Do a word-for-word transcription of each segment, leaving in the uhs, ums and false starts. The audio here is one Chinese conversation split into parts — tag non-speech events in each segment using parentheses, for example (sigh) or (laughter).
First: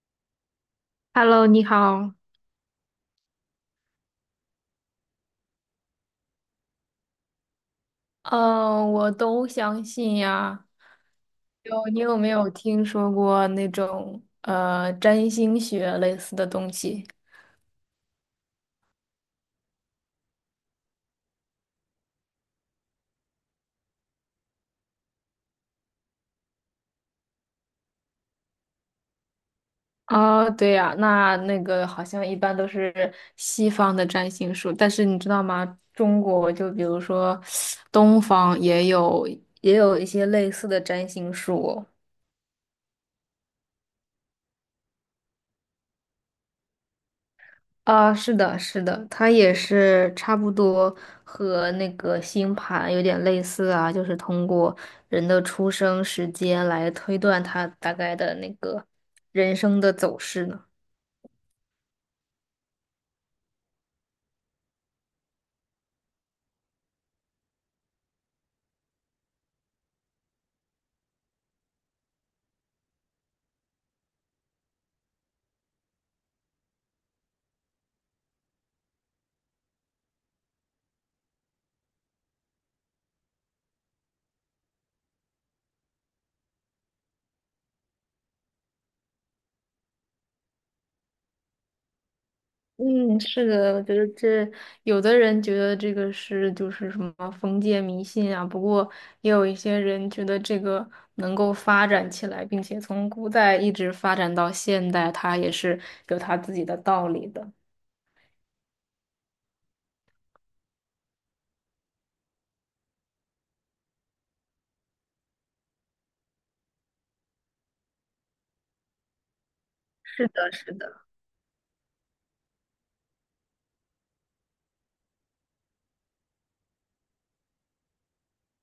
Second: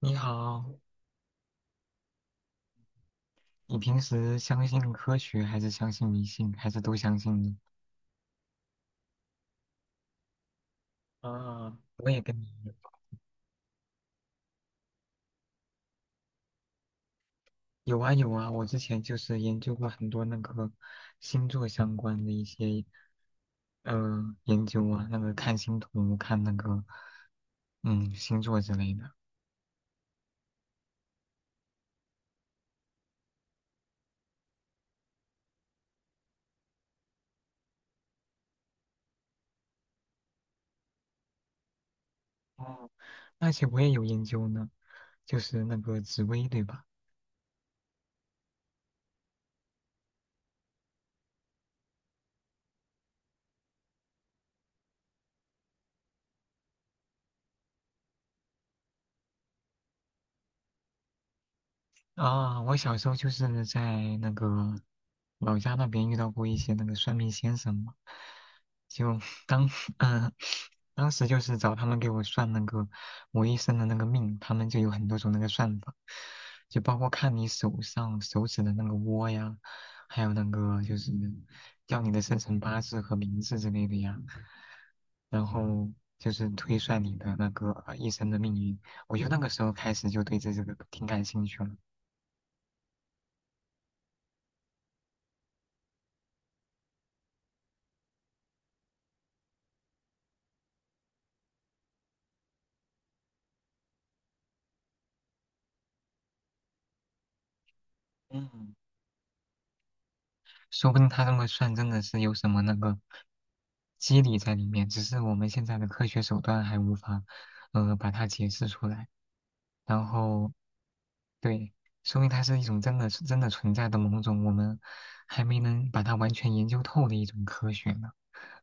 你好，Hello，你好。你平时相信科学还是相信迷信，还是都相信呢？嗯，我都相信呀。啊，有，你我有也没跟你有一样。听说过那种呃占星学类似的东西？有啊有啊，我之前就是研究过很多那个星座相关的一些呃研究啊，那个看星图、看那个嗯星座之类的。哦，对呀，那那个好像一般都是西方的占星术，但是你知道吗？中国就比如说东方也有也有一些类似的占星术哦。哦，而且我也有研究呢，就是那个紫薇对吧？啊，是的，是的，它也是差不多和那个星盘有点类似啊，就是通过人的出生时间来推断他大概的那个人生的走势呢。啊，我小时候就是在那个老家那边遇到过一些那个算命先生嘛，就当 (laughs) 嗯、当时就是找他们给我算那个我一生的那个命，他们就有很多种那个算法，就包括看你手上手指的那个窝呀，还有那个就是要你的生辰八字和名字之类的呀，然后就是推算你的那个呃一生的命运。我就那个时候开始就对这这个挺感兴趣了。嗯，是的，我觉得这有的人觉得这个是就是什么封建迷信啊，不过也有一些人觉得这个能够发展起来，并且从古代一直发展到现代，它也是有它自己的道理的。嗯。说不定他这么算真的是有什么那个机理在里面，只是我们现在的科学手段还无法，呃，把它解释出来。然是的，后，是的。对，说明它是一种真的是真的存在的某种我们还没能把它完全研究透的一种科学呢。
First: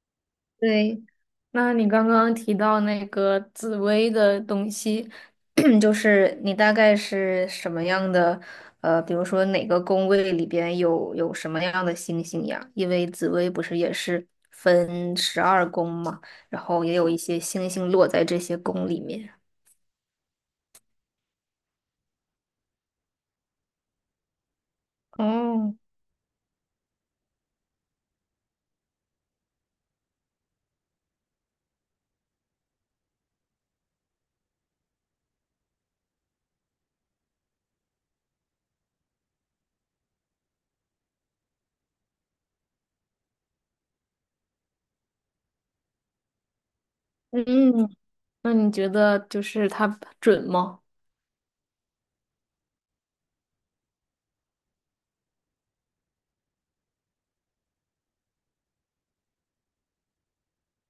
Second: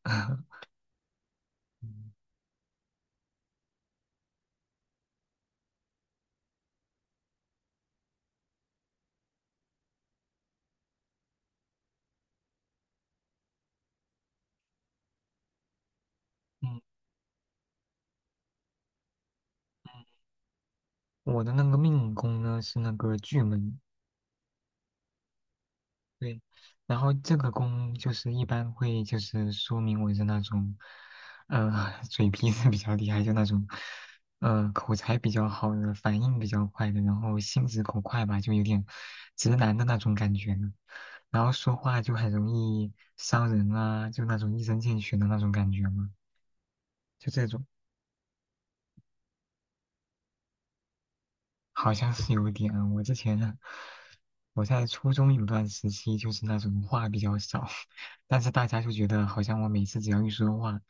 (laughs) 对，那你刚嗯刚提到那个紫薇的东西，(clears throat) 就是你大概是什么样的？呃，比如说哪个宫位里边有有什么样的星星呀？因为紫薇不是也是分十二宫嘛，然嗯，后也有一些星星落在这些宫里面。我的那个命宫呢是那个巨门，哦，对，然后这个弓就是一般会就是说明我是那种，呃，(laughs) 嘴皮子比较厉害，就那种，呃，口才比较好的，反应比较快的，然后心直口快吧，就有点直男的那种感觉呢。然后说话就很容易伤人啊，就那种一针见血的那种感觉嘛，就这种。嗯，那你觉得就是它准吗？好像是有点。我之前我在初中有段时期就是那种话比较少，(laughs) 但是大家就觉得好像我每次只要一说话，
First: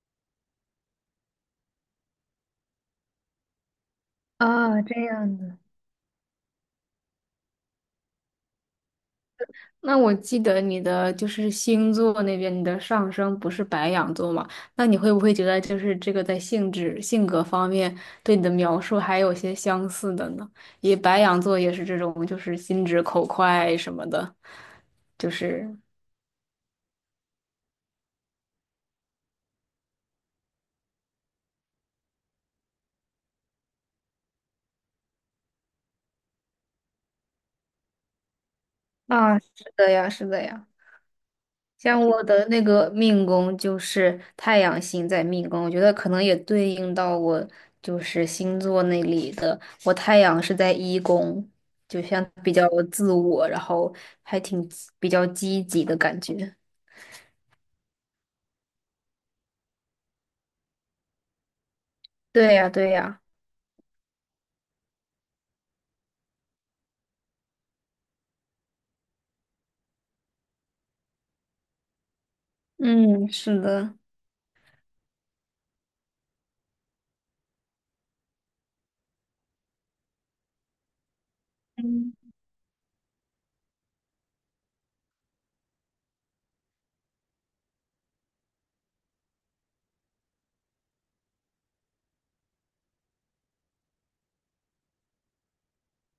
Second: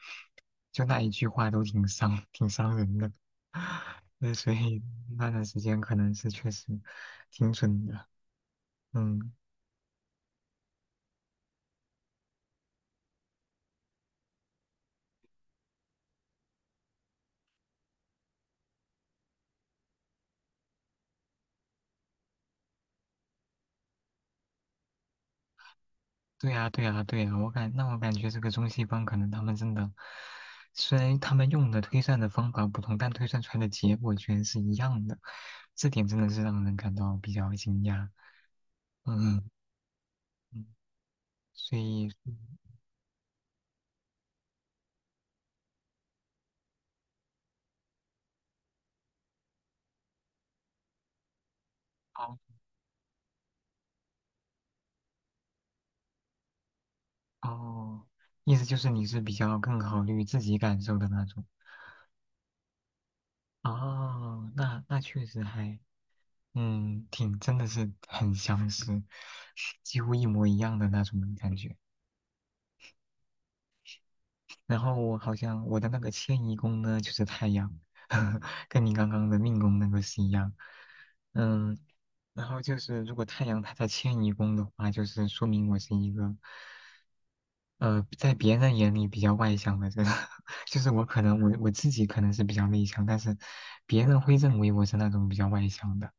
就那一句话都挺伤、挺伤人的。(laughs) 那所以啊，这那样段的。时间可能是确实挺准的。嗯，那我记得你的就是星座那边，你的上升不是白羊座嘛？那你会不会觉得就是这个在性质、性格方面对你的描述还有些相似的呢？也白羊座也是这种，就是心直口快什么的，就是对呀，对呀，对呀，我感那我感觉这个中西方可能他们真的，虽然他们用的推算的方法不同，但推算出来的结果居然是一样的，这点真的是让人感到比较惊讶。啊，嗯，是的呀，是的嗯呀。所像以我的那个命宫就是太阳星在命宫，我觉得可能也对应到我就是星座那里的。我太阳是在一宫，就像哦比较自我，然后还挺比较积极的感觉。哦，意思就是你是比较更考虑自己感受的那种。对呀，对呀，哦，那那确实还，嗯，挺真的是很相似，几乎一模一样的那种感觉。嗯，是的，然后我好像我的那个迁移宫呢，就是太阳，(laughs) 跟你刚刚的命宫那个是一样。嗯，嗯，然后就是如果太阳它在迁移宫的话，就是说明我是一个。呃，在别人眼里比较外向的人，(laughs) 就是我可能我我自己可能是比较内向，但是别人会认为我是那种比较外向的，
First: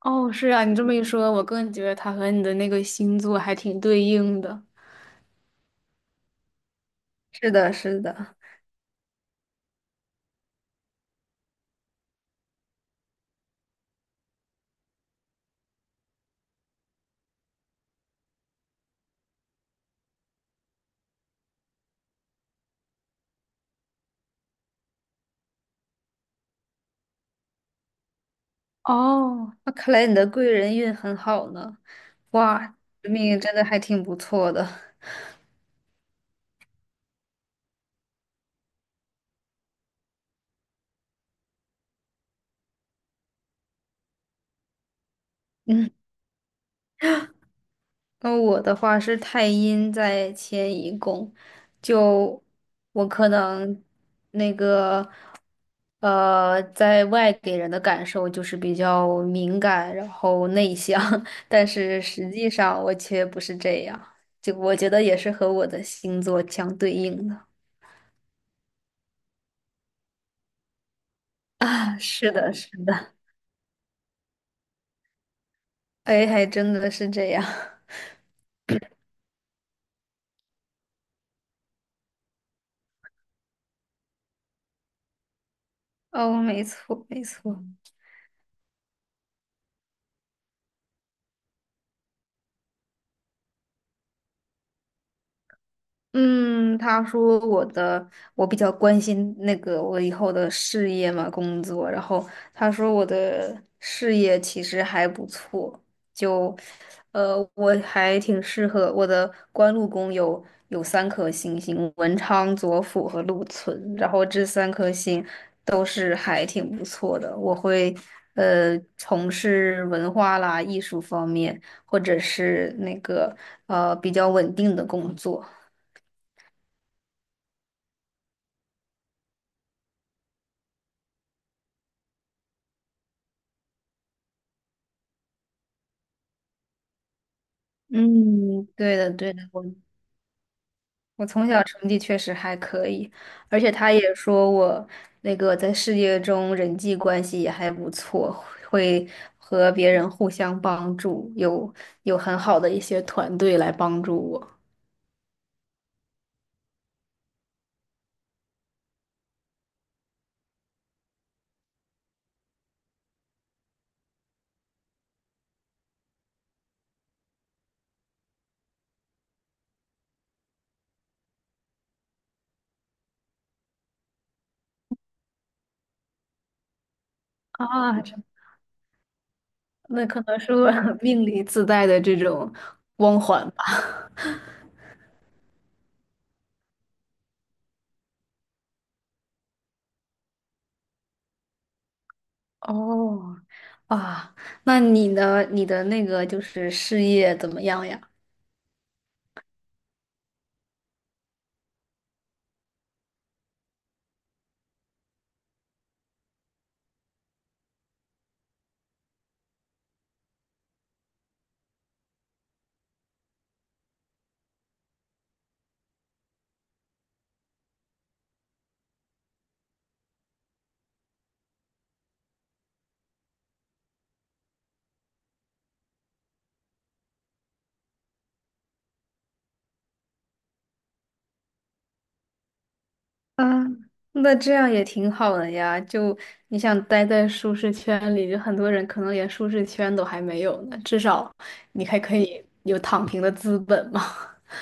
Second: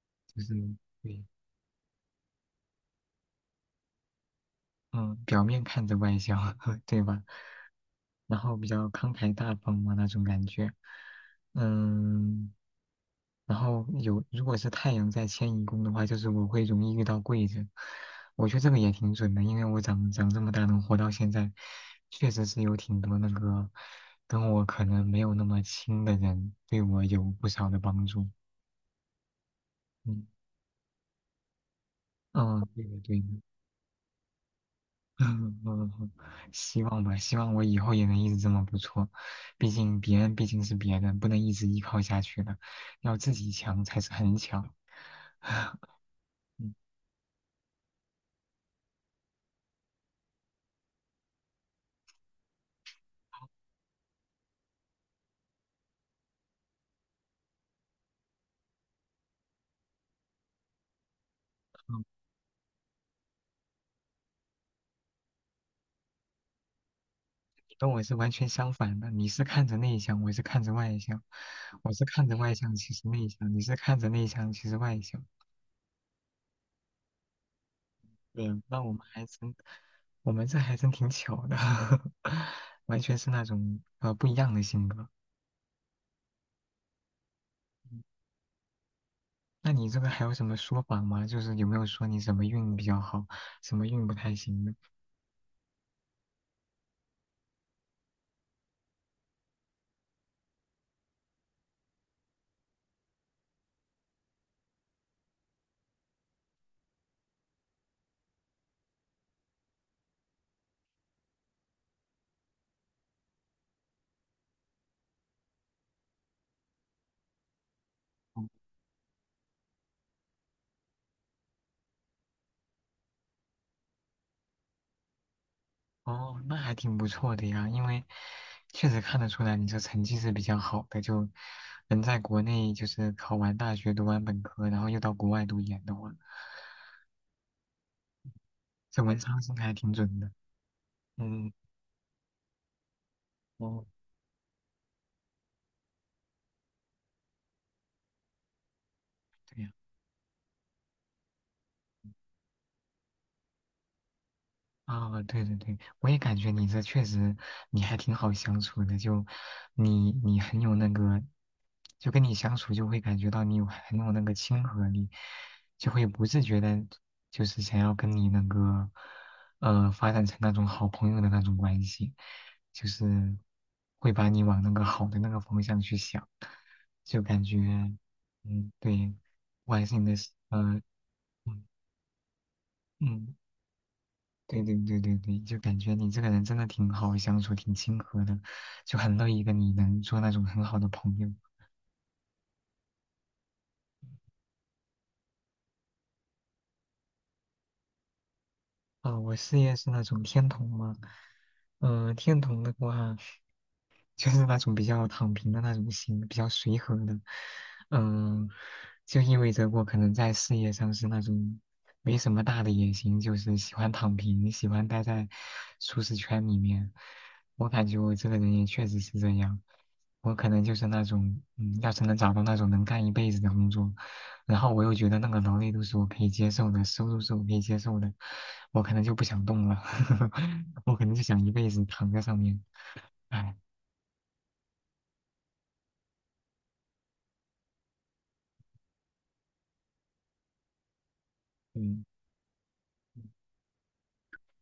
哦，就是是啊，你这么一对说，我更觉得它和你的那个星座还挺对应的。嗯，表面看着外向，(laughs) 对吧？是的，是的。然后比较慷慨大方嘛那种感觉，嗯，然后有如果是太阳在迁移宫的话，就是我会容易遇到贵人，我觉得这个也挺准的，因为我长长这么大能活到现在，确实是有挺多那个跟我可能没有那么亲的人对我有不少的帮助，哦，那看来你嗯的贵人运很好呢。嗯，哇，对的这对的，命运真的还挺不错的。(laughs) 嗯嗯嗯，希望吧，希望我以后也能一直这么不错。毕竟别人毕竟是别人，不能一直依靠下去的，要自己强才是很强。(laughs) 嗯，嗯，那我的话是太阴在迁移宫，就我可能那个呃，在外给人的感受就是比较敏感，然后内向，(laughs) 但是嗯实际上我却不是这样。就我觉得也是和我的星座相对应的。你跟我是完全相反的，你是看着内向，我是看着外向，(laughs) 我啊，是看是着的，外是向，其实的，内向，你是看着内向，其实外向。哎，还真的是这样。对那我们还真，我们这还真挺巧的，(laughs) 完全是那种呃不一样的性格。哦，没错，没错。那你这个还有什么说法吗？就是有没有说你什么运比较好，什么运不太行的？嗯，他说我的我比较关心那个我以后的事业嘛，工作。然后他说我的事业其实还不错，就呃我还挺适合我的官禄宫有有三颗星星，文昌、左辅和禄存，然后这三颗星都是还挺不错的。我会哦，呃从事文化啦、艺术方面，或者是那个呃比较稳定的工作。哦那还挺不错的呀，因为确实看得出来你这成绩是比较好的，就能在国内就是考完大学、读完本科，然后又到国外读研的话，嗯，对这的，文对昌的，星我还挺准的。我从嗯，小成绩确实还可以，而且哦，他也说我那个在事业中人际关系也还不错，会对和呀。别人互相帮助，有有很好的一些团队来帮助我。啊，对对对，我也感觉你这确实你还挺好相处的，就你你很有那个，就跟你相处就会感觉到你有很有那个亲和力，就会不自觉的，就是想要跟你那个呃发展成那种好朋友的那种关系，就是会把你往那个好的那个方向去想，就感觉啊，这嗯，对，我还是你那的可能是呃我 (laughs) 命里嗯自带的这种光嗯。环吧。对对对对对，就感觉你这个人真的挺好相处，挺亲和的，就很乐意跟你能做那种很好的朋友。(laughs) 哦，啊，那你呢？你的那个就是事业怎么样呀？啊、我事业是那种天童吗？嗯、天童的话。就是那种比较躺平的那种心，比较随和的，嗯，就意味着我可能在事业上是那种没什么大的野心，就是喜欢躺平，喜欢待在舒适圈里面。我感觉我这个人也确实是这样，我可能就是那种，嗯，要是能找到那种能干一辈子的工作，然后我又觉得那个劳累都是我可以接受的，收入是我可以接受的，我可能就不想动了，(laughs) 我可能就想一辈子躺在上面，啊，唉。那这样也挺好的呀。就你想待在舒适圈里，就很多人可能连舒适圈都还没有呢。至少你还嗯。可以有躺平的资本嘛。(laughs)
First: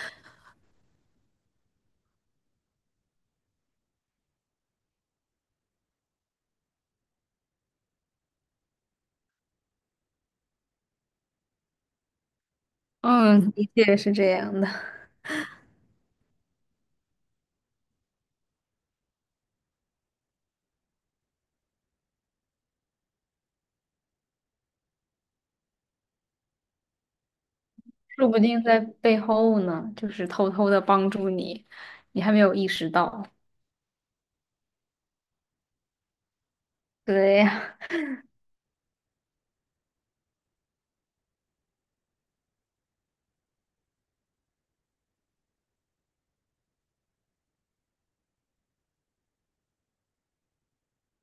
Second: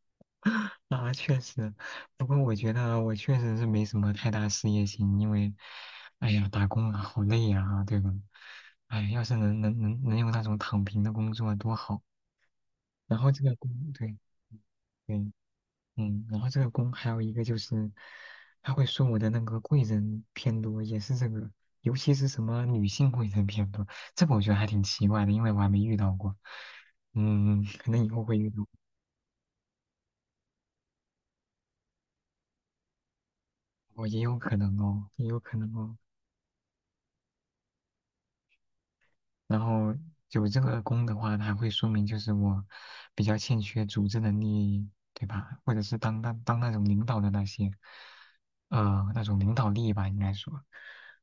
啊，确实，不过我觉得我确实是没什么太大事业心，因为，哎呀，打工啊，好累呀，对吧？哎，要是能能能能有那种躺平的工作啊多好。然后这嗯，个工，的确是对这样的。对，嗯，然后这个工还有一个就是，他会说我的那个贵人偏多，也是这个，尤其是什么女性贵人偏多，这个我觉得还挺奇怪的，因为我还没遇到过。嗯，可能以后说会不遇定到。在背后呢，就是偷偷的帮助你，你还没有意识到。哦，也有可能哦，也有可能哦。对呀，然后有这个功的话，它会说明就是我比较欠缺组织能力，对吧？或者是当当当那种领导的那些，呃，那种领导力吧，应该说，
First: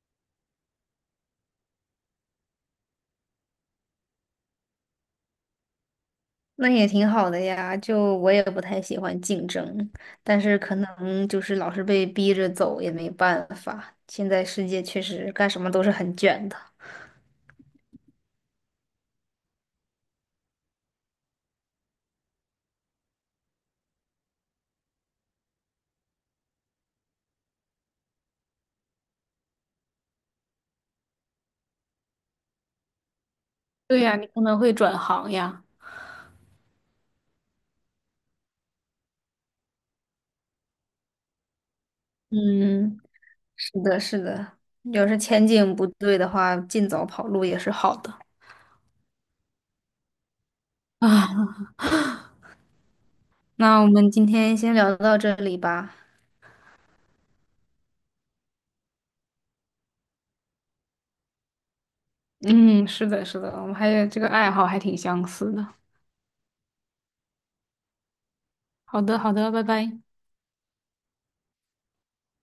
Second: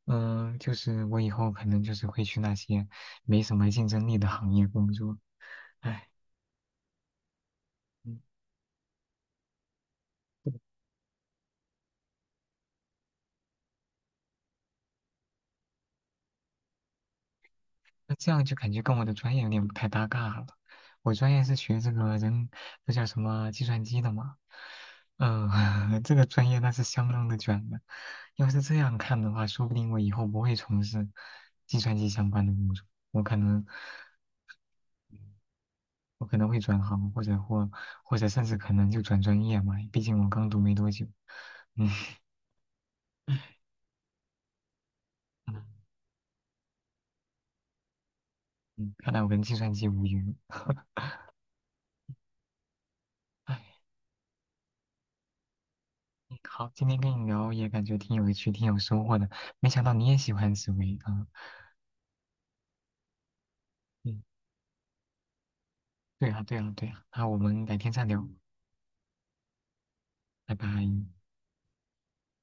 嗯、就是我以后可能就是会去那些没什么竞争力的行业工作。唉，那也挺好的呀。就我嗯也不太喜欢竞争，但是可能就是老是被逼着走也没办法。现在世界确实干什么都是很卷的。那这样就感觉跟我的专业有点不太搭嘎了。我专业是学这个人，那叫什么计算机的嘛。嗯、(laughs) 这个专业那是相当的卷的。要是这样看的话，说不定我以后不会从事计算机相关的工作，我可能对呀，你可能会转行呀。我可能会转行，或者或或者甚至可能就转专业嘛。毕竟我刚读没多久。嗯嗯，是的，是的，要是前嗯 (laughs) 景不对的话，尽早跑路也是好的。嗯，看来我跟计算机无缘。(laughs) 啊，那唉我们今天先聊到这里吧。嗯好，今天跟你聊也感觉挺有趣、挺有收获的，没想到你也喜欢紫薇啊。嗯，是的，是的，我们还有这嗯，个爱好还挺相似的。对啊，对啊，对啊。那我们改天再聊，好的，好的，拜拜。拜拜。